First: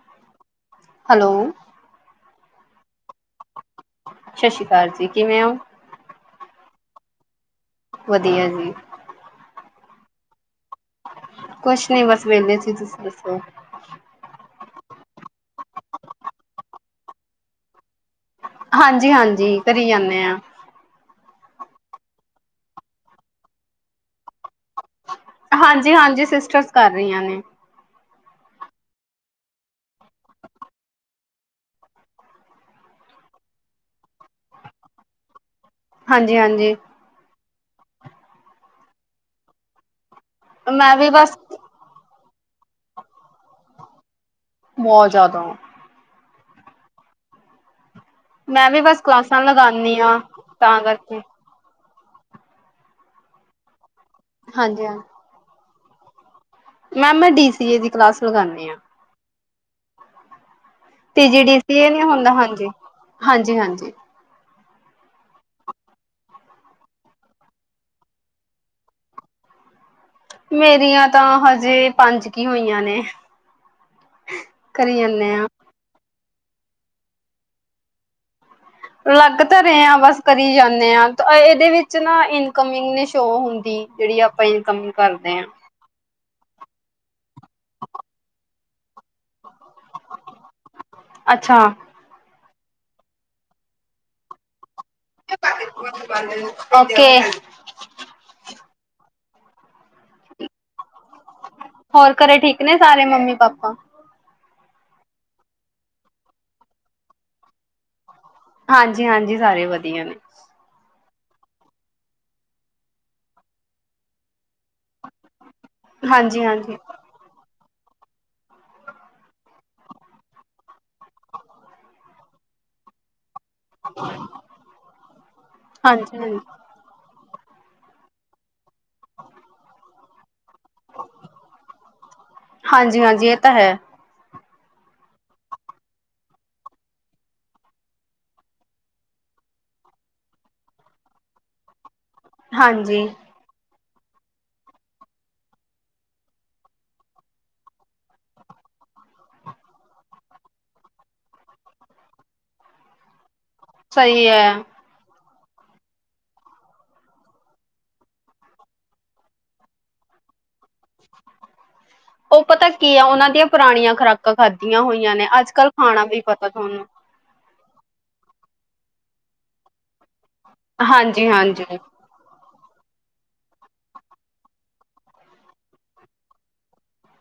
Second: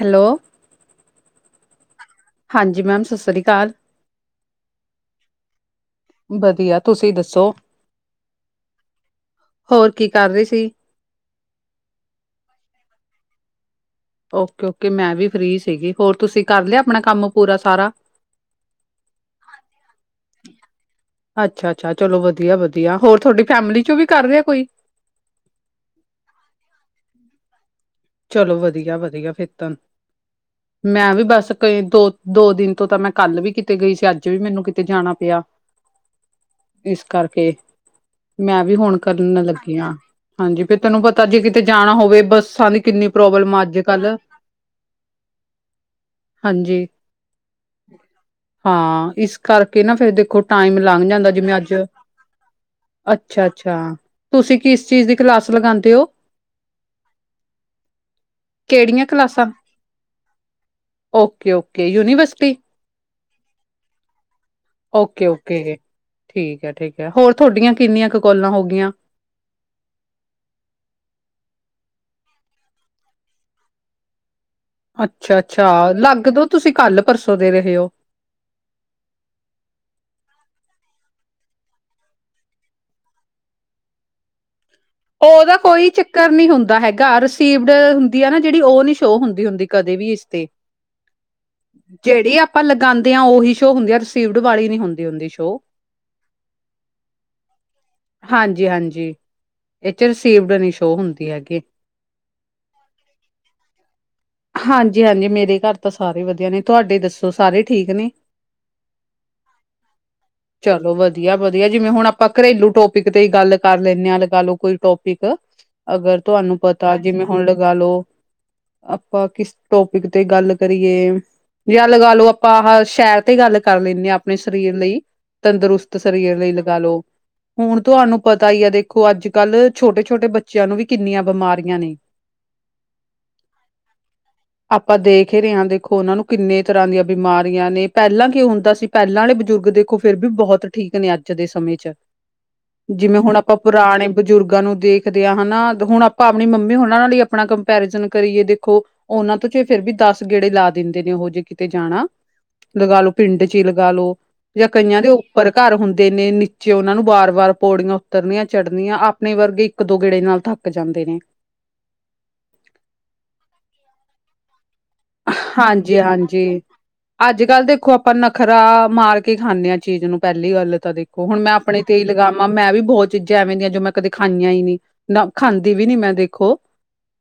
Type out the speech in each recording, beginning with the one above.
Hello, hello ਹਾਂਜੀ, ma'am ਸਤਿ ਸ਼੍ਰੀ ਅਕਾਲ। ਸਤਿ ਸ਼੍ਰੀ ਅਕਾਲ ਜੀ, ਕਿਵੇਂ ਹੋ? ਵਧੀਆ, ਤੁਸੀਂ ਦੱਸੋ ਵਧੀਆ ਜੀ। ਹੋਰ, ਕੀ ਕਰ ਰਹੇ ਸੀ? ਕੁਛ ਨੀ, ਬਸ ਵਿਹਲੇ ਚ ਤੁਸੀਂ ਦੱਸੋ? ਓਕੇ -ਓਕੇ ਮੈਂ ਵੀ ਫਰੀ ਸੀਗੀ, ਹੋਰ ਤੁਸੀਂ ਕਰ ਲਿਆ, ਆਪਣਾ ਕੰਮ ਪੂਰਾ ਸਾਰਾ। ਹਾਂਜੀ -ਹਾਂਜੀ ਕਰੀ ਜਾਂਣੇ ਆ। ਅੱਛਾ -ਅੱਛਾ ਚਲੋ ਵਧੀਆ- ਵਧੀਆ ਹੋਰ, ਤੁਹਾਡੀ ਫੈਮਿਲੀ ਚੋਂ ਵੀ ਕਰ ਰਿਹਾ ਕੋਈ? ਹਾਂਜੀ- ਹਾਂਜੀ ਸਿਸਟਰਸ, ਕਰ ਰਹੀਆਂ ਨੇ। ਚਲੋ, ਵਧੀਆ -ਵਧੀਆ ਫਿਰ ਤਨ ਮੈਂ ਵੀ ਬਸ ਕਈ, ਦੋ -ਦੋ ਦਿਨ ਤੋਂ ਤਾਂ ਮੈਂ ਕੱਲ ਵੀ, ਕਿਤੇ ਗਈ ਸੀ। ਅੱਜ ਵੀ ਮੈਨੂੰ ਕਿਤੇ ਜਾਣਾ ਪਿਆ। [unintelligible] ਹਾਂਜੀ ਹਾਂਜੀ। ਇਸ ਕਰਕੇ, ਮੈਂ ਵੀ ਹੁਣ ਕਰਨ ਲੱਗੀ ਆ, ਹਾਂਜੀ ਫ ਮੈਂ ਤੈਨੂੰ ਵੀ ਪਤਾ ਬਸ ਜੇ ਕਿ ਤੇ ਜਾਣਾ ਹੋਵੇ, ਬੱਸਾਂ ਦੀ ਕਿੰਨੀ ਪ੍ਰੋਬਲਮ ਅੱਜ- ਕੱਲ ਬਹੁਤ ਜ਼ਿਆਦਾ ਹਾਂਜੀ, ਮੈਂ ਵੀ ਬਸ ਹਾਂ, ਇਸ ਕਲਾਸਾਂ ਕਰਕੇ ਨਾ ਲਗਾਉਂਦੀ ਫੇਰ, ਹਾਂ ਦੇਖੋ ਟਾਈਮ ਤਾਂ ਲੰਘ ਕਰਕੇ ਜਾਂਦਾ, ਜਿਵੇਂ ਅੱਜ ਅੱਛਾ -ਅੱਛਾ ਤੁਸੀਂ ਹਾਂਜੀ ਕਿਸ ਹਾਂ ਚੀਜ਼ ਦੀ ਕਲਾਸ, ਲਗਾਉਦੇ ਹੋ? ਮੈਮ, ਮੈਂ ਡੀ ਸੀ ਏ, ਦੀ ਕਲਾਸ ਲਗਾਨੀ ਬੜੀਆਂ ਕਲਾਸਾਂ ਪੀਜੀ ਡੀ ਸੀ, ਓਕੇ-ਓਕੇ ਇਹ ਨੀ ਹੁੰਦਾ, ਯੂਨੀਵਰਸਿਟੀ? ਹਾਂਜੀ, ਹਾਂਜੀ, ਹਾਂਜੀ। ਓਕੇ- ਓਕੇ ਜੇ ਠੀਕ ਹੈ- ਠੀਕ ਹੈ ਹੋਰ ਤੁਹਾਡੀਆਂ, ਕਿੰਨੀਆਂ ਕੁ ਕੋਲਾਂ ਹੋਗੀਆਂ? ਮੇਰੀਆਂ ਤੇ ਹਜੇ ਪੰਜ ਕੀ ਹੋਈਆਂ ਨੇ। ਕਰੀ ਜਾਂਦੇ ਆ ਅੱਛਾ-ਅੱਛਾ ਲੱਗ ਦੋ ਤੁਸੀਂ, ਕੱਲ ਪਰਸੋਂ ਦੇ ਰਹੇ ਹੋ। ਲੱਗ ਤਾਂ ਰਹੇ ਹ ਬਸ ਕਰੀ ਜਾਂਦੇ ਆ, ਇਹਦੇ ਵਿੱਚ ਨਾ ਇਨਕਮ ਨਈ ਸ਼ੋਅ ਹੁੰਦੀ। ਜਿਹੜੀ, ਆਪਾਂ ਇਨਕਮ ਉਹਦਾ, ਕੋਈ ਚੱਕਰ ਨਹੀਂੀ ਹੁੰਦਾ ਹੈਗਾ, ਰਸੀਵਡ ਹੁੰਦੀ ਹੈ ਨਾ ਜਿਹੜੀ, ਉਹ ਨਈ ਸ਼ੋ ਹੁੰਦੀ-ਹੁੰਦੀ ਕਦੇ ਵੀ ਇਸ ਤੇ ਅੱਛਾ ਜਿਹੜੀ ਆਪਾਂ ਲਗਾਉਂਦੇ ਹਾਂ, ਉਹੀ ਸ਼ੋਅ ਹੁੰਦੀ ਆ, ਰਸੀਵਡ ਵਾਲੀ ਨੀ ਹੁੰਦੀ। ਹੁੰਦੀ ਸ਼ੋਅ। ਓਕੇ। [inaudible] ਹਾਂਜੀ-ਹਾਂਜੀ। ਇਹ 'ਚ ਰਿਸੀਵਡ ਨੀ ਸ਼ੋਅ ਹੁੰਦੀ ਹੈਗੀ। ਹੋਰ ਘਰੇ ਠੀਕ ਨੇ ਸਾਰੇ ਮੰਮੀ ਪਾਪਾ? ਹਾਂਜੀ-ਹਾਂਜੀ ਮੇਰੇ ਘਰ ਤਾਂ ਸਾਰੇ ਵਧੀਆ ਨੇ, ਤੁਹਾਡੇ ਦੱਸੋ ਸਾਰੇ ਠੀਕ ਨੇ? ਹਾਂਜੀ-ਹਾਂਜੀ, ਸਾਰੇ ਵਧੀਆ ਨੇ। ਚਲੋ ਵਧੀਆ-ਵਧੀਆ, ਜਿਵੇਂ ਹੁਣ ਆਪਾਂ ਘਰੇਲੂ ਟੋਪਿਕ ਤੇ ਹੀ ਗੱਲ ਕਰ ਲੈਂਨੇ ਆਂ। ਲਾ ਲੋ ਕੋਈ ਟੋਪਿਕ ਅਗਰ ਹਾਂਜੀ ਤੁਹਾਨੂੰ ਹਾਂਜੀ ਪਤਾ ਜਿਵੇਂ ਹੁਣ ਲਗਾ ਲੋ, ਆਪਾਂ ਕਿਸ ਟੋਪਿਕ ਤੇ ਗੱਲ ਕਰੀਏ ਯਾ ਲਗਾ ਲਓ ਆਪਾਂ ਆ ਸ਼ਹਿਰ ਤੇ ਗੱਲ ਕਰ ਲੈਂਨੇ ਆਂ ਅਪਨੇ ਸਰੀਰ ਲਈ, ਤੰਦਰੁਸਤ ਹਾਂਜੀ ਹਾਂਜੀ ਸਰੀਰ ਲਈ। ਲੱਗਾ ਲੋ ਹੁਣ ਤੁਹਾਨੂੰ ਪਤਾ ਈ ਏ ਦੇਖੋ ਅੱਜ-ਕੱਲ੍ਹ ਛੋਟੇ-ਛੋਟੇ ਬਚ ਬੱਚਿਆਂ ਨੂੰ ਵੀ ਕਿੰਨੀਆਂ ਬਿਮਾਰੀਆਂ ਨੇ। ਹਾਂਜੀ-ਹਾਂਜੀ ਏ ਤਾ ਹੈ। ਹਾਂ। ਆਪਾਂ ਦੇਖ ਹੀ ਰਹੇ ਹਾਂ, ਦੇਖੋ ਉਹਨਾਂ ਨੂੰ ਕਿੰਨੇ ਤਰ੍ਹਾਂ ਦੀਆਂ ਬਿਮਾਰੀਆਂ ਨੇ, ਪਹਿਲਾਂ ਕੀ ਹੁੰਦਾ ਸੀ ਪਹਿਲਾਂ ਵਾਲੇ ਬਜ਼ੁਰਗ ਦੇਖੋ ਫਿਰ ਵੀ ਬੋਤ ਠੀਕ ਨੇ ਅੱਜ ਦੇ ਸਮੇਂ 'ਚ ਹਾਂਜੀ ਜਿਵੇਂ ਹੁਣ ਆਪਾਂ ਪੁਰਾਣੇ ਬਜ਼ੁਰਗਾਂ ਨੂੰ ਦੇਖਦੇ ਹਾਂ, ਹਨਾ ਹੁਣ ਆਪਾਂ ਆਪਣੀ ਮੰਮੀ ਹਣਾ ਨਾਲ ਹੀ ਆਪਣਾ ਕੰਪੈਰੀਜ਼ਨ ਕਰੀਏ ਦੇਖੋ। ਓਨਾਂ ਤੋਂ 'ਚ ਫੇਰ ਵੀ ਦਸ ਗੇੜੇ ਲਾ ਦਿੰਦੇ ਨੇ ਓ ਜੇ ਕਿਤੇ ਜਾਣਾ। ਲੱਗਾ ਲੋ ਪਿੰਡ 'ਚ ਈ ਲਗਾ ਲੋ ਸਹੀ ਹੈ ਯਾ ਕਈਆਂ ਦੇ ਉੱਪਰ ਘਰ ਹੁੰਦੇ ਨੇ, ਨੀਚੇ ਓਨਾਂ ਨੂੰ ਬਾਰ-ਬਾਰ ਪੌੜੀਆਂ ਉਤਰਨੀਆਂ ਚੜ੍ਹਨੀਆਂ ਆਪਣੇ ਵਰਗੇ ਇੱਕ ਦੋ ਗੇੜੇ ਨਾਲ ਥੱਕ ਜਾਂਦੇ ਨੇ। ਉਹ ਪਤਾ ਕੀ ਆ ਉਹਨਾਂ ਦੀਆਂ ਪੁਰਾਣੀਆਂ ਖੁਰਾਕਾਂ ਖਾਧੀਆਂ ਹੋਈਆਂ ਨੇ, ਅੱਜ-ਕੱਲ੍ਹ ਖਾਣਾ ਵੀ ਪਤਾ ਤੁਹਾਨੂੰ। ਅੱਜ-ਕੱਲ੍ਹ ਦੇਖੋ ਆਪਾਂ ਨਖਰਾ ਮਾਰ ਕੇ ਖਾਂਦੇ ਆਂ ਚੀਜ਼ ਨੂੰ। ਪਹਿਲੀ ਗੱਲ ਤਾਂ ਦੇਖੋ ਹਾਂਜੀ ਹੁਣ ਮੈਂ ਹਾਂਜੀ ਆਪਣੇ ਤੇ ਈ ਲੱਗਾ ਮੈਂ ਵੀ ਬੋਤ ਚੀਜ਼ਾਂ ਐਵੇਂ ਦੀਆਂ ਜੋ ਮੈਂ ਕਦੇ ਖਾਈਆਂ ਹੀ ਨੀ, ਨਾ ਖਾਂਦੀ ਵੀ ਨੀ ਮੈਂ ਦੇਖੋ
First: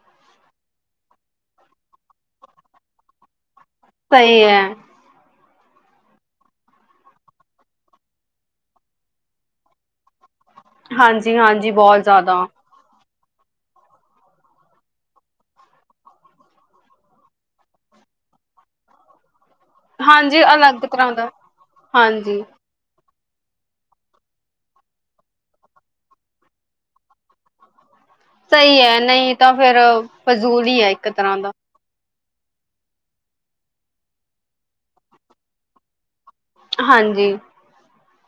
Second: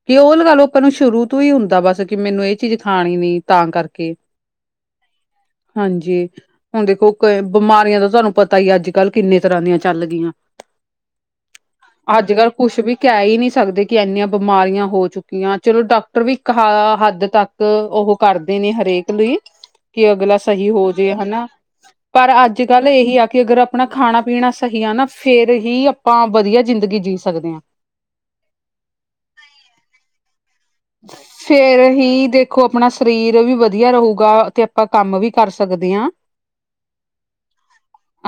ਕਿ ਉਹ ਲਗਾ ਲੋ ਆਪਾਂ ਨੂੰ ਸ਼ੁਰੂ ਤੋਂ ਹੀ ਹੁੰਦਾ ਬਸ ਕਿ ਮੈਨੂੰ ਏ ਚੀਜ਼ ਖਾਣੀ ਨੀ ਤਾਂ ਕਰਕੇ, ਸਹੀ ਹੈ ਹਾਂਜੀ। ਹੁਣ ਦੇਖੋ ਕੋਈ ਬਿਮਾਰੀਆਂ ਦਾ ਤੁਹਾਨੂੰ ਪਤਾ ਹੀ ਅੱਜ-ਕੱਲ੍ਹ ਕਿੰਨੇ ਤਰ੍ਹਾਂ ਦੀਆਂ ਚੱਲ ਗਈਆਂ। ਹਾਂਜੀ-ਹਾਂਜੀ, ਬੋਤ ਅੱਜ ਜਾਦਾ। ਕੱਲ੍ਹ ਕੁਛ ਵੀ ਕਹਿ ਹੀ ਨੀ ਸਕਦੇ ਕਿ ਏਨੀਆਂ ਬਿਮਾਰੀਆਂ ਹੋ ਚੁੱਕੀਆਂ ਚਲੋ ਡਾਕਟਰ ਵੀ ਇੱਕ ਹੱਦ ਤੱਕ ਉਹ ਕਰਦੇ ਨੇ ਹਰੇਕ ਲਈ ਕਿ ਅਗਲਾ ਹਾਂਜੀ ਸਹੀ ਅਲੱਗ ਹੋ ਤਰ੍ਹਾਂ ਜੇ ਦਾ ਹਨਾ, ਪਰ ਹਾਂਜੀ ਅੱਜ ਅੱਜ-ਕੱਲ ਇਹੀ ਆ ਕਿ ਅਗਰ ਆਪਣਾ ਖਾਣਾ ਪੀਣਾ ਸਹੀ ਆ ਨਾ, ਫਿਰ ਹੀ ਆਪਾਂ ਵਧੀਆ ਜ਼ਿੰਦਗੀ ਜੀ ਸਕਦੇ ਆਂ। ਸਈ ਐ, ਨਈ ਤਾਂ ਫੇਰ ਫਜ਼ੂਲ ਹੀ ਐ ਇੱਕ ਤਰ੍ਹਾਂ ਦਾ। [unintelligible] ਦੇਖ ਦੇਖੋ ਅਪਨਾ ਸਰੀਰ ਵੀ ਵਧੀਆ ਰਹੂਗਾ ਤੇ ਆਪਾਂ ਕੰਮ ਵੀ ਕਰ ਸਕਦੇ ਆਂ। ਹਾਂਜੀ।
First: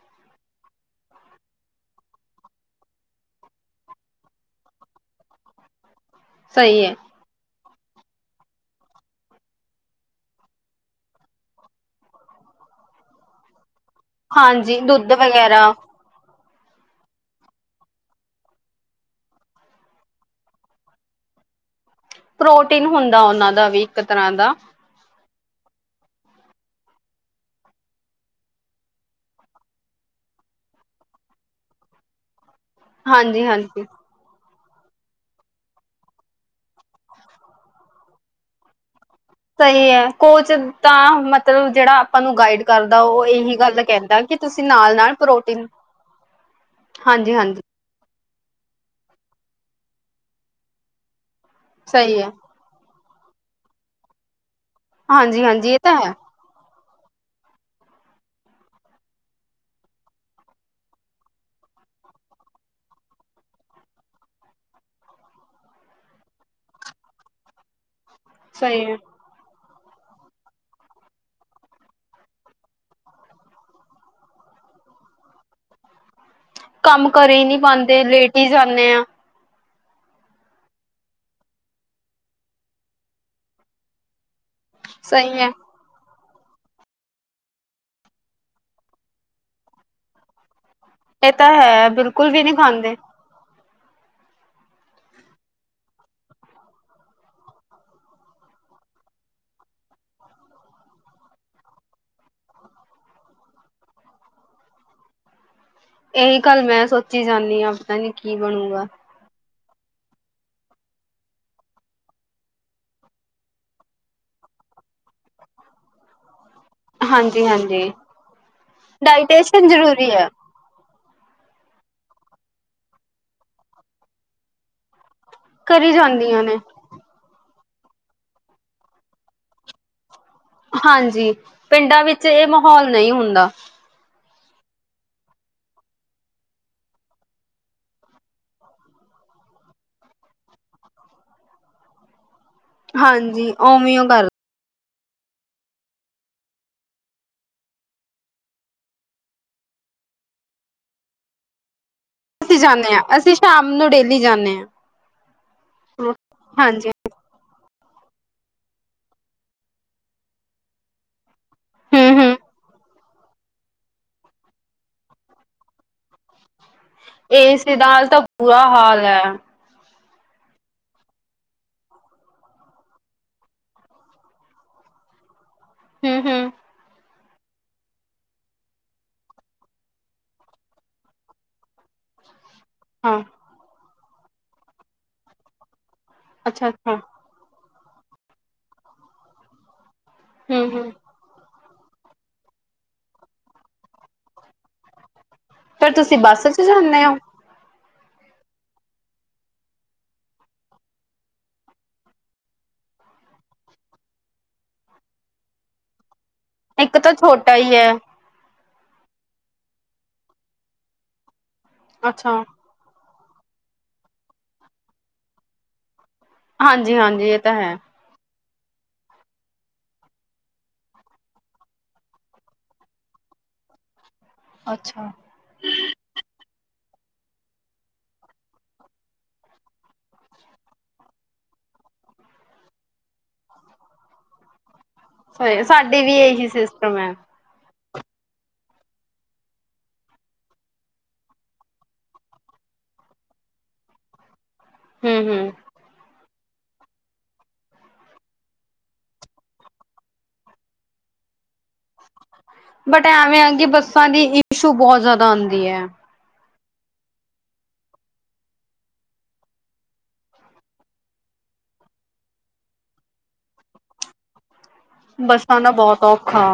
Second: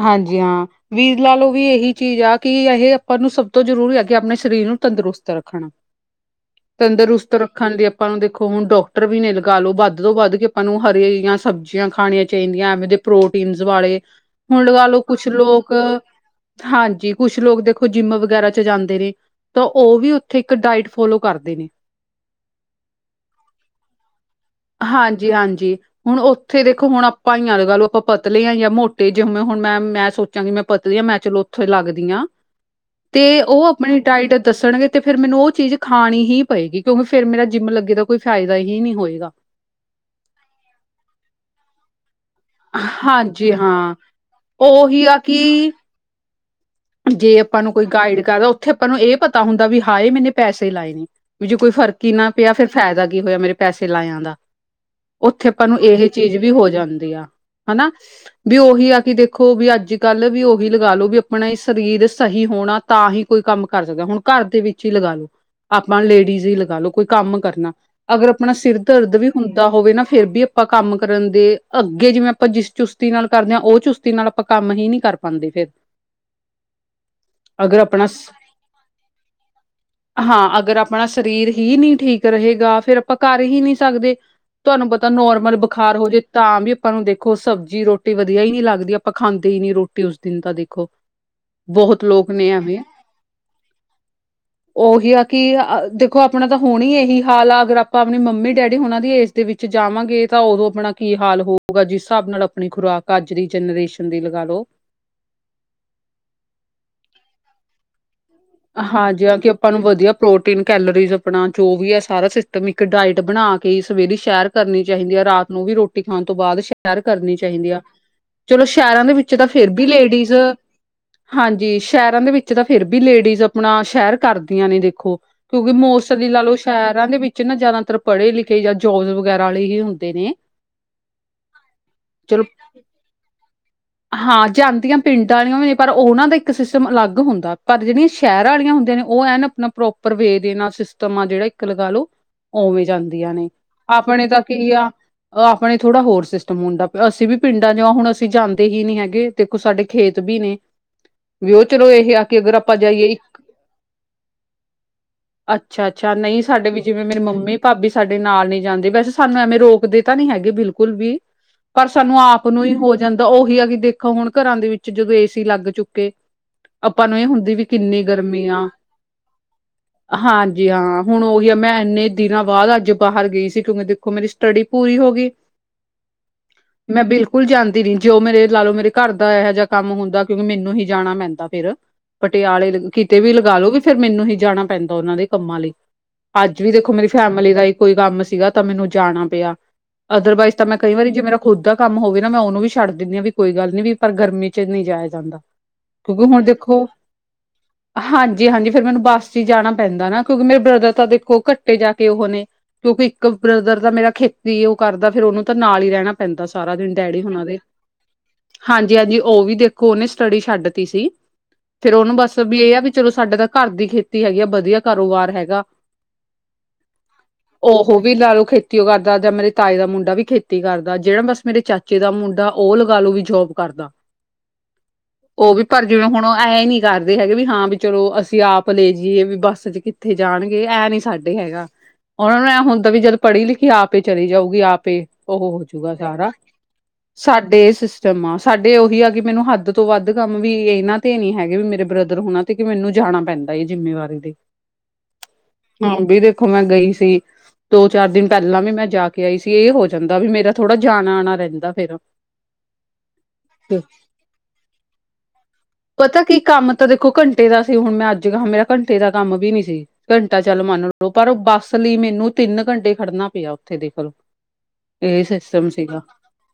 ਹਾਂਜੀ ਹਾਂ। ਵੀਰ ਲਾ ਲੋ ਵੀ ਏਹੀ ਚੀਜ਼ ਆ ਕਿ ਇਹ ਆਪਾਂ ਨੂੰ ਸਭ ਤੋਂ ਜ਼ਰੂਰੀ ਅੱਗੇ ਅਪਨੇ ਸਰੀਰ ਨੂੰ ਤੰਦਰੁਸਤ ਰੱਖਣਾ। ਸਹੀ ਹੈ ਤੰਦਰੁਸਤ ਰੱਖਣ ਦੀ ਆਪਾਂ ਨੂੰ ਦੇਖੋ ਹੁਣ ਡਾਕ ਪਰ ਵੀ ਲਗਾ ਲੋ ਵੱਧ ਤੋਂ ਵੱਧ ਕੇ ਆਪਾਂ ਨੂੰ ਹਰੇਆਂ ਸਬਜ਼ੀਆਂ ਖਾਣੀਆਂ ਚਾਹੀਦੀਆਂ ਐਵੇਂ ਦੇ ਪ੍ਰੋਟੀਨ ਵਾਲੇ ਹੁਣ ਹਾਂਜੀ ਲਗਾ ਲੋ ਦੁੱਧ ਕੁਛ ਵਗੈਰਾ ਲੋਕ ਹਾਂਜੀ ਕੁਛ ਲੋਕ ਦੇਖੋ ਜਿੰਮ ਵਗੈਰਾ 'ਚ ਜਾਂਦੇ ਨੇ। ਤੋਂ ਉਹ ਵੀ ਉੱਥੇ ਇੱਕ ਡਾਇਟ ਫੋਲੋ ਕਰਦੇ ਨੇ। ਪ੍ਰੋਟੀਨ ਹੁੰਦਾ ਉਨਾਂ ਦਾ ਵੀ ਇੱਕ ਤਰ੍ਹਾਂ ਦਾ। ਹਾਂਜੀ-ਹਾਂਜੀ। ਹੁਣ ਓਥੇ ਦੇਖੋ ਹੁਣ ਆਪਾਂ ਈ ਆ ਲੱਗਾ ਲੋ, ਆਪਾਂ ਪਤਲੇ ਆਂ ਯਾ ਮੋਟੇ ਜਿਵੇਂ ਹੁਣ ਮੈਂ, ਮੈਂ ਸੋਚ ਚਾਂਗੀ ਮੈਂ ਪਤਲੀ ਆਂ, ਮੈਂ ਚਲੋ ਓਥੋਂ ਈ ਲੱਗਦੀ ਆਂ ਤੇ ਹਾਂਜੀ ਓ ਹਾਂਜੀ ਆਪਣੇ ਡਾਇਟ ਦੱਸਣਗੇ ਤੇ ਫਿਰ ਮੈਨੂੰ ਓ ਚੀਜ਼ ਖਾਣੀ ਹੀ ਪਏਗੀ ਕਿਉਂਕਿ ਫੇਰ ਮੇਰਾ ਜਿੰਮ ਲੱਗੇ ਦਾ, ਕੋਈ ਫਾਇਦਾ ਹੀ ਨੀ ਹੋਏਗਾ। ਸਹੀ ਹੈ, ਕੁਛ ਤਾਂ ਮਤਲਬ ਜੇੜਾ ਆਪਾਂ ਨੂੰ ਗਾਈਡ ਕਾੱਲ ਦਾ ਓ ਹਾਂਜੀ ਏਹੀ ਗਾੱਲ ਹਾਂ ਕੈਂਦਾ ਕਿ ਤੂਸੀ ਨਾਲ, ਉਹੀ ਨਾਲ ਆ ਪ੍ਰੋਟੀਨ ਕਿ ਹਾਂਜੀ ਜੇ ਅਪਾਂ ਹਾਂਜੀ ਨੂੰ ਕੋਈ ਗਾਈਡ ਕਾਰ, ਓਥੇ ਅਪਾਂ ਨੂੰ ਏ ਪਤਾ ਹੁੰਦਾ ਵੀ ਹਾਏ ਮੈਨੇ ਪੈਸੇ ਲਾਏ ਨੇ। ਵੀ ਜੇ ਕੋਈ ਫ਼ਰਕ ਈ ਸਹੀ ਨਾ ਹੈ ਪੇਆ, ਫੇਰ ਫੈਦਾ ਕੀ ਹੋਏਆ ਮੇਰੇ ਪੈਸੇ ਲਾਏਆਂ ਦਾ। ਹਾਂਜੀ ਓਥੇ ਅਪਾਂ ਹਾਂਜੀ ਨੂੰ ਇਹ ਤਾਂ ਏਹ ਹੈ ਚੀਜ ਵੀ ਹੋ ਜਾਂਦੀ ਆ, ਹਨਾ। ਬੀ ਓਹੀ ਆ ਕੇ ਦੇਖੋ, ਵੀ ਅੱਜ-ਕੱਲ, ਵੀ ਓਹੀ ਲਗਾਲੋ, ਵੀ ਅਪਣਾ ਇਸ ਸਰੀਰ ਸਹੀ ਹੋਣਾ ਤਾਂ ਹੀ ਕੋਈ ਕਾੰਮ ਕਾਰ ਸਕਦਾ, ਹੁਣ ਘਾਰ ਦੇ ਵਿੱਚ ਈ ਲਗਾ ਲੋ। ਆਪਾਂ ਲੇਡੀਜ਼ ਹੀ ਲਗਾ ਲੋ, ਕੋਈ ਕਾੰਮ ਕਰਨਾ, ਅਗਰ ਅਪਣਾ ਸਿਰ ਸਹੀ ਹੈ ਦਰਦ ਵੀ ਹੁੰਦਾ ਹੋਵੇ ਨਾ ਫੇਰ ਵੀ ਅਪਾਂ ਕਾੰਮ ਕਰਨ ਦੇ, ਅੱਗੇ ਜਿਵੇਂ ਅਪਾਂ ਜਿਸ ਚੁਸਤੀ ਨਾਲ ਕਾਰਦੇ ਆਂ, ਓ ਚੁਸਤੀ ਤੇ ਨਾਲ ਅਪਾਂ ਕਾੰਮ ਹੀ ਨੀ ਕਾਰ ਪਾਂਦੇ ਫੇਰ। ਕਾੰਮ ਕਰ ਈ ਨੀ ਅਗਰ ਪਾਂਦੇ ਆਪਣਾ ਲੇਟ ਈ ਜਾਂਨੇ ਆਂ। [inaudible] ਹਾਂ, ਅਗਰ ਅਪਣਾ ਸਰੀਰ ਹੀ ਨੀ ਠੀਕ ਰਹੇਗਾ ਫੇਰ ਅਪਾਂ ਕਾਰ ਹੀ ਨੀ ਸਕਦੇ। ਤੂਆਨੂੰ ਪਤਾ ਸਹੀ ਹੈ ਨੋਰਮਲ ਬ ਬੁਖਾਰ ਹੋ ਜੇ ਤਾਂ ਵੀ ਅਪਾਂ ਨੂੰ ਦੇਖੋ ਸਬਜੀ, ਰੋਟੀ ਵਦੀਆ ਈ ਨੀ ਲਾਗਦੀ ਅਪਾਂ ਖਾਂਦੇ ਈ ਨੀ ਰੋਟੀ ਉਸ ਦਿਨ ਤਾਂ ਦੇਖੋ। ਇਹ ਤਾਂ ਹੈ ਬੋਹਤ ਲੋਕ ਬਿਲਕੁਲ ਵੀ ਨੇ ਨਹੀਂ ਐਂਵੇਂ ਖਾਂਦੇ ਓਹੀ ਆ ਕਿ ਦੇਖੋ ਆਪਣਾ ਤਾਂ ਹੋਣੀ ਏਹੀ ਹਾਲ ਆ ਅਗਰ ਆਪਾਂ ਆਪਨੀ ਮੰਮੀ, ਡੈਡੀ ਹੋਣਾ ਦੀ ਏਜ ਦੇ ਵਿੱਚ ਜਾਵਾਂਗੇ ਤਾਂ ਓਦੋਂ ਅਪਣਾ ਕੀ ਹਾਲ ਹੋਊਗਾ, ਜਿਸ ਸ੍ਹਾਬ ਨਾਲ ਅਪਣੀ ਖੁਰਾਕ, ਆੱਜ ਦੀ ਜਨਰੇਸ਼ਨ ਦੀ ਲਗਾ ਲੋ। ਏਹੀ ਗਾੱਲ ਮੈਂ ਸੋਚੀ ਜਾਂਨੀ ਆਂ। ਪਤਾ ਨੀ ਕੀ ਬਣੂ। ਹਾਂਜੀ ਆਕੇ ਅਪਾਂ ਨੂੰ ਵਦੀਆ ਪ੍ਰੋਟੀਨ ਕੈਲਰੀਜ਼ ਅਪਣਾ ਜੋ ਵੀ ਹੈ, ਸਾਰਾ ਸਿਸਟਮ ਇੱਕ ਡਾਇਟ ਬਣਾ ਕੇ ਸਵੇਰੇ ਸੈ਼ਰ ਕਰਨੀ ਚਾਹੀਦੀ ਐ, ਰਾਤ ਨੂੰ ਵੀ ਰੋਟੀ ਖਾਨ ਤੋਂ ਬਾਦ ਮੈ਼ ਸੈ਼ਰ ਕਰਨੀ ਹਾਂਜੀ ਚਾਹੀਦੀ ਹਾਂਜੀ ਆ, ਚਲੋ ਸੈ਼ਹਰਾਂ ਦੇ ਵਿੱਚ ਤਾਂ ਡਾਇਟੇਸ਼ਨ ਫੇਰ ਬੀ ਜ਼ਰੂਰੀ ਹੈ ਲੇਡੀਜ਼ ਹਾਂਜੀ, ਸੈ਼ਹਰਾਂ ਦੇ ਵਿੱਚ ਤਾਂ ਫੇਰ ਬੀ ਲੇਡੀਜ਼ ਅਪਣਾ ਸੈ਼ਰ ਕਰਦੀਆਂ ਨੇ ਦੇਖੋ ਕਿਉਂਕਿ ਕਰੀ ਮੋਸੱਲੀ ਲਾ ਜਾਂਦੀਆਂ ਲੋ ਨੇ ਸੈ਼ਹਰਾਂ ਦੇ ਵਿੱਚ ਚ ਨਾ ਜਾਦਾਤਰ ਪੜੇ ਲਿਖੇ ਯਾ ਜੋਵ ਵਗੈਰਾ ਅਲੇ ਈ ਹੁੰਦੇ ਨੇ ਹਾਂਜੀ, ਪਿੰਡਾਂ ਵਿੱਚ ਚਲੋ ਏ ਮਹੌਲ ਨਹੀਂ ਹੁੰਦਾ। ਹਾਂ ਜਾਂਦੀਆਂ ਪਿੰਡਾਂ ਆਲੀਆਂ ਵੀ ਨੇ, ਪਰ ਓਨਾਂ ਦੇ ਇੱਕ ਸਿਸਟਮ ਅਲੱਗ ਹੁੰਦਾ, ਪਰ ਜੇੜੀਆਂ ਸੈ਼ਹਰਾਂ ਆਲੀਆਂ ਹੁੰਦੀਆਂ ਨੇ ਓ ਐਨ ਅਪਨਾ ਪ੍ਰੋਪਰ ਵੇ ਦੇ ਨਾਲ ਸਿਸਟਮ ਆ ਜੇੜਾ ਇੱਕ ਲਗਾ ਲੋ, ਓਵੇਂ ਜਾਂਦੀਆਂ ਨੇ, ਹਾਂਜੀ ਉਵੇਂ ਉਹ ਆਪਣੇ ਕਰ ਤਾਂ ਕੀ ਆ ਆਪਣੇ ਥੋੜਾ ਹੋਰ ਸਿਸਟਮ ਹੁੰਦਾ, ਅਸੀ ਵੀ ਪਿੰਡਾਂ ਚ ਆਂ ਹੁਣ ਅਸੀਂ ਜਾਂਦੇ ਦੇ ਹੀ ਨੀ ਹੈਗੇ, ਦੇਖੋ ਸਾਡੇ ਖੇਤ ਵੀ ਨੇ, ਵੀ ਓ ਚਲੋ ਏਹ ਆ ਕਿ ਅਗਰ ਅਸੀਂ ਅਪਾਂ ਜਾਂਦੇ ਹਾਂ ਜਾਈਏ ਅਸੀਂ ਇੱਕ, [inaudible] ਸ਼ਾਮ ਨੂੰ ਡੇਲੀ ਜਾਂਦੇ ਅੱਛਾ, ਹਾਂ ਅੱਛਾ ਨਹੀਂ ਸਾਡੇ ਵਿੱਚ ਹਾਂਜੀ ਜਿਵੇਂ ਮੇਰੀ ਮੰਮੀ ਭਾਬੀ ਸਾਡੇ ਨਾਲ ਨੀ ਜਾਂਦੇ, ਵੈਸੇ ਸਾਨੂੰ ਐਵੇਂ ਰੋਕਦੇ ਤਾ ਨੀ ਹੈਗੇ ਬਿਲਕੁਲ ਵੀ ਪਰ ਹਮ ਸਾਨੂੰ ਹਮ ਆਪ ਨੂੰ ਈ ਤਾਂ ਓਹੀ ਆ ਕਿ ਦੇਖਾਂ ਹੁਣ ਘਰਾਂ ਦੇ ਵਿੱਚ ਜਦੋਂ ਏ ਸੀ ਲਾੱਗ ਚੁੱਕੇ। ਅਪਾਂ ਨੂੰ ਏ ਹੁੰਦੀ ਵੀ ਇਸ ਕਿੰਨੀ ਨਾਲ ਤਾਂ ਗਰਮੀ ਬੁਰਾ ਆ। ਹਾਲ ਹੈ ਹਾਂਜੀ, ਹਾਂ ਹੁਣ ਓਹੀ ਐ, ਮੈਂ ਐਨੇ ਦਿਨਾਂ ਬਾਦ ਆੱਜ ਬਾਹਰ ਗਈ ਸੀ ਕਿਉਂਕਿ ਦੇਖੋ ਮੇਰੀ ਸਟਡੀ ਪੂਰੀ ਹੋ ਗੀ। ਹੂੰ, ਹੂੰ। ਮੈਂ ਬਿਲਕੁਲ ਜਾਂਦੀ ਰੀ। ਜੋ ਮੇਰੇ ਲਾ ਲੋ ਮੇਰੇ ਘਾਰ ਦਾ ਐਹ ਜਾ ਕਾੰਮ ਹੁੰਦਾ ਕਿਉਂਕਿ ਮੈਨੂੰ ਹੀ ਜਾਣਾ ਪੈਂਦਾ ਫੇਰ ਪਟਿਆਲੇ ਦੇ ਕਿਤੇ ਹਾਂ ਵੀ ਲਗਾਲੋ ਵੀ ਫੇਰ ਮੈਨੂੰ ਹੀ ਜਾਣਾ ਪੈਂਦਾ ਓਨਾਂ ਦੇ ਕੰਮਾਂ ਲਈ ਆੱਜ ਅੱਛਾ ਵੀ ਦੇਖੋ ਅੱਛਾ ਮੇਰੀ ਫੈਮਿਲੀ ਦਾ ਈ ਕੋਈ ਕਾੰਮ ਸੀਗਾ ਤਾਂ ਮੈਨੂੰ ਜਾਣਾ ਪੇਆ, ਅਦਰਵਾਈਜ਼ ਤਾਂ ਹਮ ਮੈਂ ਹਮ ਕਈ ਵਾਰੀ ਜੇ ਮੇਰਾ ਖੁਦ ਦਾ ਕਾੰਮ ਹੋਵੇ ਨਾ ਮੈਂ ਓਨੂੰ ਵੀ ਮਾ਼ੱਡ ਦੇਨੀ ਆ ਵੀ ਕੋਈ ਗਾੱਲ ਨੀ ਵੀ ਪਰ ਗਰਮੀ ਚ ਨਹੀ ਜਾਏਆ ਜਾਂਦਾ। ਫਿਰ ਤੁਸੀਂ ਕਿਉਕਿ ਹੁਣ ਬੱਸ ਚ ਦੇਖੋ ਜਾਂਦੇ ਹੋ ਹਾਂਜੀ, ਹਾਂਜੀ ਫੇਰ ਮੈਨੂੰ ਬਾੱਸ ਚੀ ਜਾਣਾ ਪੈਂਦਾ ਨਾ ਕਿਉਂਕਿ ਮੇਰੇ ਬ੍ਰਦਰ ਤਾਂ ਦੇਖੋ ਘੱਟੇ ਜਾ ਕੇ ਓਹ ਨੇ। ਕਿਉਂਕਿ ਇੱਕ ਬ੍ਰਦਰ ਦਾ ਮੇਰਾ ਖੇਤੀ ਓ ਕਾਰਦਾ, ਫੇਰ ਓਹਨੂੰ ਤਾਂ ਨਾਲ ਈ ਰੈਣਾ ਪੈਂਦਾ ਸਾਰਾ ਦਿਨ ਇੱਕ ਤਾਂ ਡੈਡੀ ਹੁਨਾਂ ਛੋਟਾ ਦੇ। ਹੀ ਹੈ ਹਾਂਜੀ, ਹਾਂਜੀ ਓ ਵੀ ਦੇਖੋ ਓਨੇ ਸਟੱਡੀ ਛੱਡਤੀ ਸੀ, ਫੇਰ ਓਨੂੰ ਅੱਛਾ ਬਾੱਸ ਬੀ ਏ ਐ ਵੀ ਚਲੋ ਸਾਡੇ ਤਾਂ ਘਾਰ ਦੀ ਖੇਤੀ ਹੈਗੀ ਆ, ਬਦੀਆ ਕਾਰੋਬਾਰ ਹੈਗਾ। ਹਾਂਜੀ, ਹਾਂਜੀ ਏ ਤਾ ਹੈ। ਉਹ ਵੀ ਲਾ ਲਓ ਖੇਤੀ ਕਰਦਾ ਜਾਂ ਮੇਰੇ ਤਾਈ ਦਾ ਮੁੰਡਾ ਵੀ ਖੇਤੀ ਕਰਦਾ। ਜਿਹੜਾ ਬਸ ਮੇਰੇ ਚਾਚੇ ਦਾ ਮੁੰਡਾ। ਉਹ ਲੱਗਾ ਲੋ ਵੀ ਜੋਬ ਕਰਦਾ। ਅੱਛਾ। ਉਹ ਵੀ ਪਰ ਜਿਵੇਂ ਹੁਣ ਐ ਹੀ ਨਹੀਂ ਕਰਦੇ ਹੈਗੇ ਵੀ ਹਾਂ ਵੀ ਚਲੋ ਅਸੀਂ ਆਪ ਲੈ ਜਾਈਏ ਵੀ ਬੱਸ ਚ ਕਿ। ਇੱਥੇ ਜਾਣਗੇ ਇਹ ਨਹੀਂ ਸਾਡੇ ਹੈਗਾ‌। ਉਹਨਾਂ ਨੂੰ ਐਂ ਹੁੰਦਾ ਵੀ ਜਦ ਪੜ੍ਹੀ ਲਿਖੀ ਆਪੇ ਚੱਲੀ ਜਾਊਗੀ ਆਪੇ। ਉਹ ਹਾਏ ਹੋਜੂਗਾ ਸਾਡੇ ਵੀ ਸਾਰਾ ਇਹੀ ਸਿਸਟਮ ਹੈ। ਸਾਡੇ ਇਹ ਸਿਸਟਮ ਆ ਸਾਡੇ ਉਹੀ ਆ ਕਿ ਮੈਨੂੰ ਹੱਦ ਤੋਂ ਵੱਧ ਕੰਮ ਵੀ ਇਹਨਾਂ ਤੇ ਨਹੀਂ ਹੈਗੇ ਵੀ ਮੇਰੇ ਬ੍ਰਦਰ ਹੁਣਾ। ਤੇ ਕਿ ਮੈਨੂੰ ਜਾਣਾ ਪੈਂਦਾ ਹੈ ਜਿੰਮੇਵਾਰੀ ਦੇ। ਹਮ ਹਮ। ਹਾਂਜੀ ਦੇਖੋ ਮੈਂ ਗਈ ਸੀ। ਦੋ ਚਾਰ ਦਿਨ ਪਹਿਲਾਂ ਵੀ ਮੈਂ ਜਾ ਕੇ ਆਈ ਸੀ ਇਹ ਹੋ ਜਾਂਦਾ ਵੀ ਮੇਰਾ ਥੋੜ੍ਹਾ ਜਾਣਾ ਆਉਣਾ ਰਹਿੰਦਾ ਫਿਰ। ਬਟ ਐਵੇਂ ਆ ਕਿ ਬੱਸਾਂ ਦੀ ਇਚੂ ਬਹੋਤ ਜ਼ਿਆਦਾ ਆਉਂਦੀ ਹੈ। ਪਤਾ ਕਿ ਕੰਮ ਤਾਂ ਦੇਖੋ ਘੰਟੇ ਦਾ ਸੀ ਹੁਣ ਮੈਂ ਅੱਜ ਮੇਰਾ ਘੰਟੇ ਦਾ ਕੰਮ ਵੀ ਨੀ ਸੀ। ਘੰਟਾ ਚੱਲ ਮੰਨ ਲੋ ਪਰ ਬੱਸ ਲਈ ਮੈਨੂੰ ਤਿੰਨ ਘੰਟੇ ਖੜਨਾ ਪਿਆ ਉੱਥੇ ਦੇਖਲੋ। [inaudible] ਬੱਸਾਂ ਦਾ ਬਹੋਤ ਔਖਾ।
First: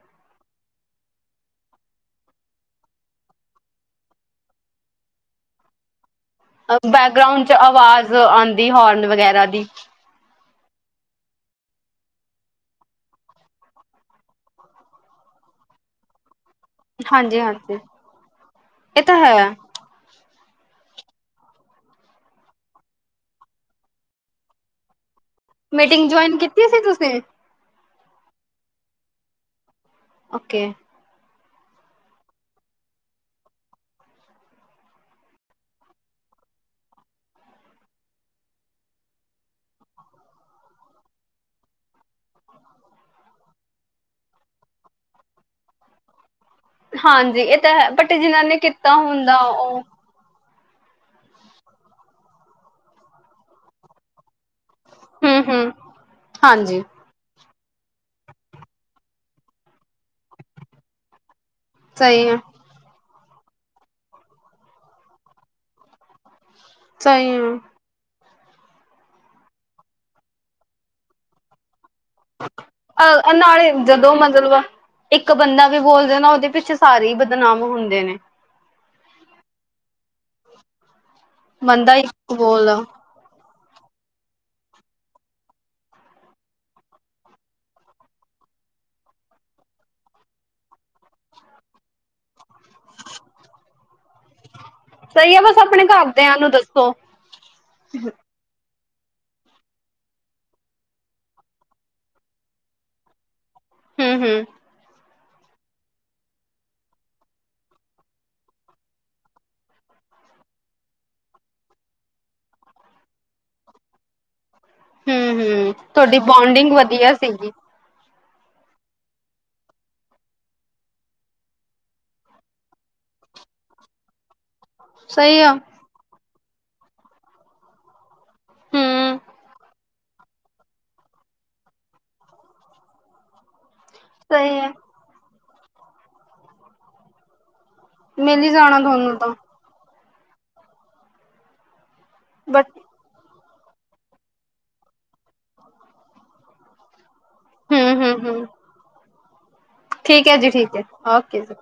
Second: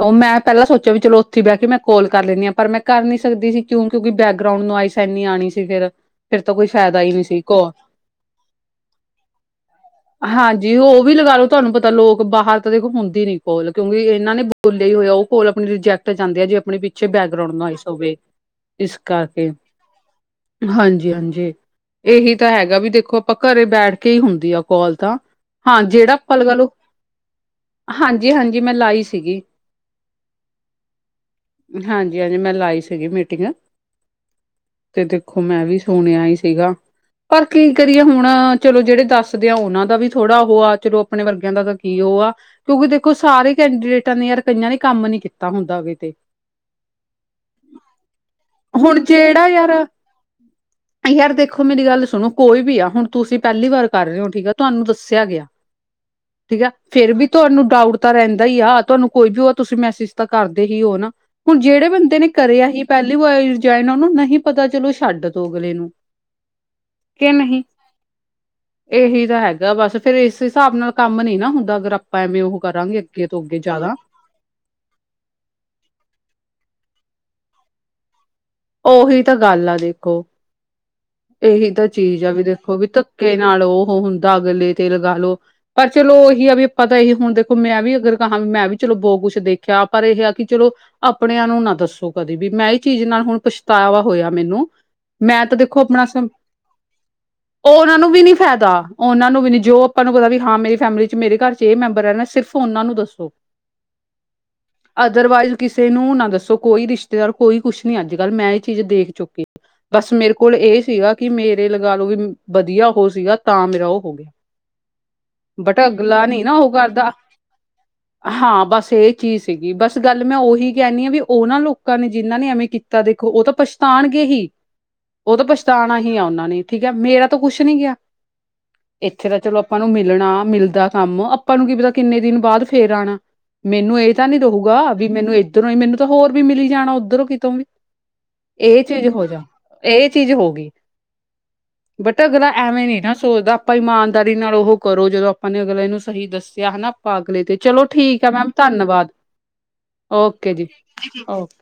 ਉਹ ਮੈਂ ਪਹਿਲਾਂ ਸੋਚਿਆ ਵੀ ਚਲੋ ਉੱਥੇ ਬਹਿ ਕੇ ਮੈਂ ਕੋਲ ਕਰ ਲੈਂਦੀ ਹਾਂ ਪਰ ਮੈਂ ਕਰ ਨੀ ਸਕਦੀ ਸੀ ਕਿਉਂਕਿ ਬੈਕਗਰਾਊਂਡ ਨੋਆਏਸ ਸੀ। ਇਹ ਨਿਆਣੀ ਸੀ ਫਿਰ। ਫਿਰ ਤਾਂ ਕੋਈ ਫਾਇਦਾ ਹੀ ਨਹੀਂ ਸੀ ਬੈਕਗਰਾਉਂਡ ਚ ਕੋ ਆਵਾਜ਼ ਆਉਂਦੀ ਹੋਰਨ ਵਗੈਰਾ ਦੀ। ਹਾਂਜੀ ਉਹ ਵੀ ਲੱਗਾ ਲਓ ਤੁਹਾਨੂੰ ਪਤਾ ਲੋਕ ਬਾਹਰ ਤਾਂ ਦੇਖ ਹੁੰਦੀ ਨੀ ਪੋਲ ਕਿਉਂਕਿ ਇਹਨਾਂ ਨੇ। ਬੋਲੇਆ ਹੋਇਆ ਉਹ ਕੋਲ ਆਪਣੀ ਰਿਜੈਕਟ। ਜਾਂਦੇ ਆ ਜੇ ਆਪਣੇ ਪਿੱਛੇ ਹਾਂਜੀ ਬੈਕਗਰਾਊਂਡ ਨੂੰ ਹਾਂਜੀ ਨਾਈਸ ਹੋਵੇ ਇਸ ਇਹ ਤਾਂ ਹੈ ਕਰਕੇ। ਹਾਂਜੀ ਹਾਂਜੀ। ਇਹੀ ਤਾਂ ਹੈਗਾ ਵੀ ਦੇਖੋ ਆਪਾਂ ਘਰੇ ਬੈਠ ਕੇ ਹੀ ਹੁੰਦੀ ਆ ਕੋਲ ਤਾਂ। ਹਾਂ ਮੀਟਿੰਗ ਜਿਹੜਾ ਆਪ ਜੁਆਇਨ ਲਗਾ ਲਓ ਕੀਤੀ ਸੀ ਤੁਸੀਂ ਹਾਂਜੀ ਹਾਂਜੀ ਮੈਂ ਲਾਈ ਸੀਗੀ। ਓਕੇ। ਹਾਂਜੀ ਹਾਂਜੀ ਮੈਂ ਲਾਈ ਸੀਗੀ ਮੀਟਿੰਗ। ਤੇ ਦੇਖੋ ਮੈਂ ਵੀ ਸੁਣਿਆ ਹੀ ਸੀਗਾ ਪਰ ਕੀ ਕਰੀਏ ਹੁਣ ਚਲੋ ਜਿਹੜੇ ਦੱਸਦੇ ਆ ਉਹਨਾਂ ਦਾ ਵੀ ਥੋੜ੍ਹਾ ਉਹ ਆ ਚਲੋ ਆਪਣੇ ਵਰਗਿਆਂ ਦਾ ਤਾਂ ਕੀ ਉਹ ਆ। ਕਿਉਂਕਿ ਦੇਖੋ ਸਾਰੇ ਕੈਂਡੀਡੇਟਾਂ ਨੇ ਯਾਰ ਕਈਆਂ ਨੇ ਕੰਮ ਨੀ ਕੀਤਾ ਹੁੰਦਾ ਅਵੇ ਤੇ। ਹਾਂਜੀ ਇਹ ਤਾਂ ਹੈ ਬਟ ਜਿਹਨਾਂ ਨੇ ਕੀਤਾ ਹੁਣ ਹੁੰਦਾ ਜਿਹੜਾ ਯਾਰ ਉਹ। ਯਾਰ ਦੇਖੋ ਮੇਰੀ ਗੱਲ ਸੁਣੋ ਕੋਈ ਵੀ ਆ ਹੁਣ ਤੁਸੀਂ ਪਹਿਲੀ ਵਾਰ ਕਰ ਰਹੇ ਹੋ ਠੀਕ ਆ ਤੁਹਾਨੂੰ ਦੱਸ। ਦੱਸਿਆ ਹਮ ਗਿਆ ਹਮ ਠੀਕ ਹੈ। ਹਾਂਜੀ ਫੇਰ ਵੀ ਤੁਹਾਨੂੰ ਡਾਊਟ ਤਾਂ ਰਹਿੰਦਾ ਹੀ ਆ ਤੁਹਾਨੂੰ। ਕੋਈ ਵੀ ਉਹ ਤੁਸੀਂ ਮੈਸੇਜ ਤਾਂ ਕਰਦੇ ਹੀ ਹੋ ਨਾ ਹੁਣ ਜਿਹੜੇ ਬੰਦੇ ਸਹੀ ਨੇ ਹੈ ਕਰਿਆ ਹੀ ਪਹਿਲੀ ਵਾਰ ਜਾਇਨ ਉਹਨੂੰ ਨਹੀਂ ਪਤਾ ਚਲੋ ਛੱਡ ਤੋਂ ਅਗਲੇ ਨੂੰ। ਸਹੀ ਕਹਿ ਹੈ ਨਹੀ। ਇਹੀ ਤਾਂ ਹੈਗਾ ਬਸ ਫਿਰ ਇਸ ਹਿਸਾਬ ਨਾਲ ਕੰਮ ਨੀ ਨਾ ਹੁੰਦਾ ਅਗਰ ਆਪਾ। ਭਾਵੇਂ ਉਹ ਕਰਾਂਗੇ ਅੱਗੇ ਤੋਂ ਅੱਗੇ ਜ਼ਿਆਦਾ। ਉਹ ਮਤਲਬ ਵਾ। ਇੱਕ ਬੰਦਾ ਵੀ ਬੋਲਦਾ ਨਾ ਉਹਦੇ ਪਿੱਛੇ ਸਾਰੇ ਹੀ ਬਦਨਾਮ ਹੁੰਦੇ ਨੇ। ਉਹੀ ਤਾਂ ਗੱਲ ਆ ਦੇਖੋ। ਇਹੀ ਤਾਂ ਬੰਦਾ ਚੀਜ਼ ਆ ਇੱਕ ਵੀ ਦੇਖੋ ਬੋਲਦਾ ਵੀ ਧੱਕੇ ਨਾਲ ਉਹ ਹੁੰਦਾ ਅਗਲੇ ਤੇ ਲਗਾ ਲਓ। ਪਰ ਚਲੋ ਇਹੀ ਆ ਵੀ ਆਪਾਂ ਤਾਂ ਇਹੀ ਹੁਣ ਦੇਖੋ ਮੈਂ ਵੀ ਅਗਰ ਕਹਾਂ ਵੀ ਮੈਂ ਵੀ ਚਲੋ ਬਹੁਤ ਕੁਛ ਦੇਖਿਆ ਪਰ ਇਹ ਆ ਕਿ ਚਲੋ। ਆਪਣਿਆਂ ਨੂੰ ਨਾ ਦੱਸੋ ਕਦੇ ਵੀ ਮੈਂ ਹੀ ਚੀਜ਼ ਨਾਲ ਹੁਣ ਪਛਤਾਵਾ ਹੋਇਆ ਮੈਨੂੰ ਸਹੀ ਹੈ ਮੈਂ ਤਾਂ ਬਸ ਦੇਖੋ। ਖੋ ਆਪਣੇ ਆਪਣਾ ਘਰਦਿਆਂ ਨੂੰ ਦੱਸੋ ਉਹ ਉਹਨਾਂ ਨੂੰ ਵੀ ਨੀ। ਫਾਇਦਾ ਉਹਨਾਂ ਨੂੰ ਵੀ ਨੀ ਜੋ ਆਪਾਂ ਨੂੰ ਪਤਾ ਵੀ ਹਾਂ ਮੇਰੀ ਫੈਮਿਲੀ ਚ ਮੇਰੇ ਘਰ ਚ ਇਹ ਮੈਂਬਰ ਰਹਿਣਾ ਸਿਰਫ ਉਹਨਾਂ ਨੂੰ ਦੱਸੋ। ਹਮ ਹਮ। ਅਦਰਵਾਈਜ਼ ਕਿਸੇ ਨੂੰ ਨਾ ਦੱਸੋ ਕੋਈ ਰਿਸ਼ਤੇਦਾਰ ਕੋਈ ਕੁਛ ਨੀ ਅੱਜ ਕੱਲ ਮੈਂ ਇਹ ਚੀਜ਼ ਦੇਖ ਚੁੱਕੀ ਬਸ ਮੇਰੇ ਕੋਲ ਕੋਲ ਇਹ ਸੀਗਾ ਕਿ ਮੇਰੇ ਲਗਾ ਲਓ ਵੀ ਵਧੀਆ ਹੋ ਸੀਗਾ ਤਾਂ ਮੇਰਾ ਉਹ ਹੋ ਗਿਆ। ਹੂੰ ਹੂੰ ਬਟਾ ਤੁਹਾਡੀ ਅਗਲਾ ਨੀ ਨਾ ਉਹ ਬੋਂਡਿੰਗ ਕਰਦਾ ਵਧੀਆ ਸੀਗੀ ਹਾਂ ਬਸ ਇਹ ਚੀਜ਼ ਸੀਗੀ ਬਸ ਗੱਲ ਮੈਂ ਉਹੀ ਕਹਿਣੀ ਹਾਂ ਵੀ ਉਹਨਾਂ ਲੋਕਾਂ ਨੇ ਜਿਹਨਾਂ ਨੇ ਐਵੇਂ ਤਾਂ ਦੇਖੋ ਉਹ ਤਾਂ ਪਛਤਾਣਗੇ ਹੀ ਉਹ ਸਹੀ ਤਾਂ ਆ ਪਛਤਾਣਾ ਹੀ ਆ ਉਹਨਾਂ ਨੇ ਠੀਕ ਹੈ ਮੇਰਾ ਤਾਂ ਕੁੱਛ ਨੀ ਗਿਆ। ਹੂੰ ਇੱਥੇ ਤਾਂ ਚਲੋ ਆਪਾਂ ਨੂੰ ਮਿਲਣਾ ਮਿਲਦਾ ਕੰਮ ਆਪਾਂ ਨੂੰ ਕੀ ਪਤਾ ਕਿੰਨੇ ਦਿਨ ਬਾਅਦ ਫੇਰ ਆਉਣਾ ਮੈਨੂੰ ਇਹ ਤਾਂ ਨੀ ਸਹੀ ਹੈ ਰਹੇਗਾ ਵੀ ਮੈਨੂੰ ਇਏਧਰੋਂ ਹੀ ਮੈਨੂੰ ਤਾਂ ਹੋਰ ਵੀ ਮਿਲੀ ਜਾਣਾ ਉੱਧਰੋਂ ਕਿਤੋਂ ਵੀ ਮਿਲ ਹੀ ਜਾਣਾ ਇਹ ਚੀਜ਼ ਤੁਹਾਨੂੰ ਹੋ ਤਾਂ ਜਾ ਇਹ ਚੀਜ਼ ਹੋ ਗਈ ਬਟ ਅਗਲਾ ਬਟ ਐਵੇਂ ਨ ਨਾ ਸੋਚਦਾ ਆਪਾਂ ਇਮਾਨਦਾਰੀ ਨਾਲ ਉਹ ਕਰੋ ਜਦੋਂ ਆਪਾਂ ਨੇ ਅਗਲੇ ਨੂੰ ਸਹੀ ਦੱਸਿਆ ਹਨਾ ਆਪਾਂ ਅਗਲੇ ਤੇ ਚਲੋ ਹੂੰ ਹੂੰ ਠੀਕ ਹੈ ਹੂੰ ਮੈਮ ਧੰਨਵਾਦ। ਠੀਕ ਹੈ ਜੀ ਠੀਕ ਹੈ ਓਕੇ ਓ ਜੀ।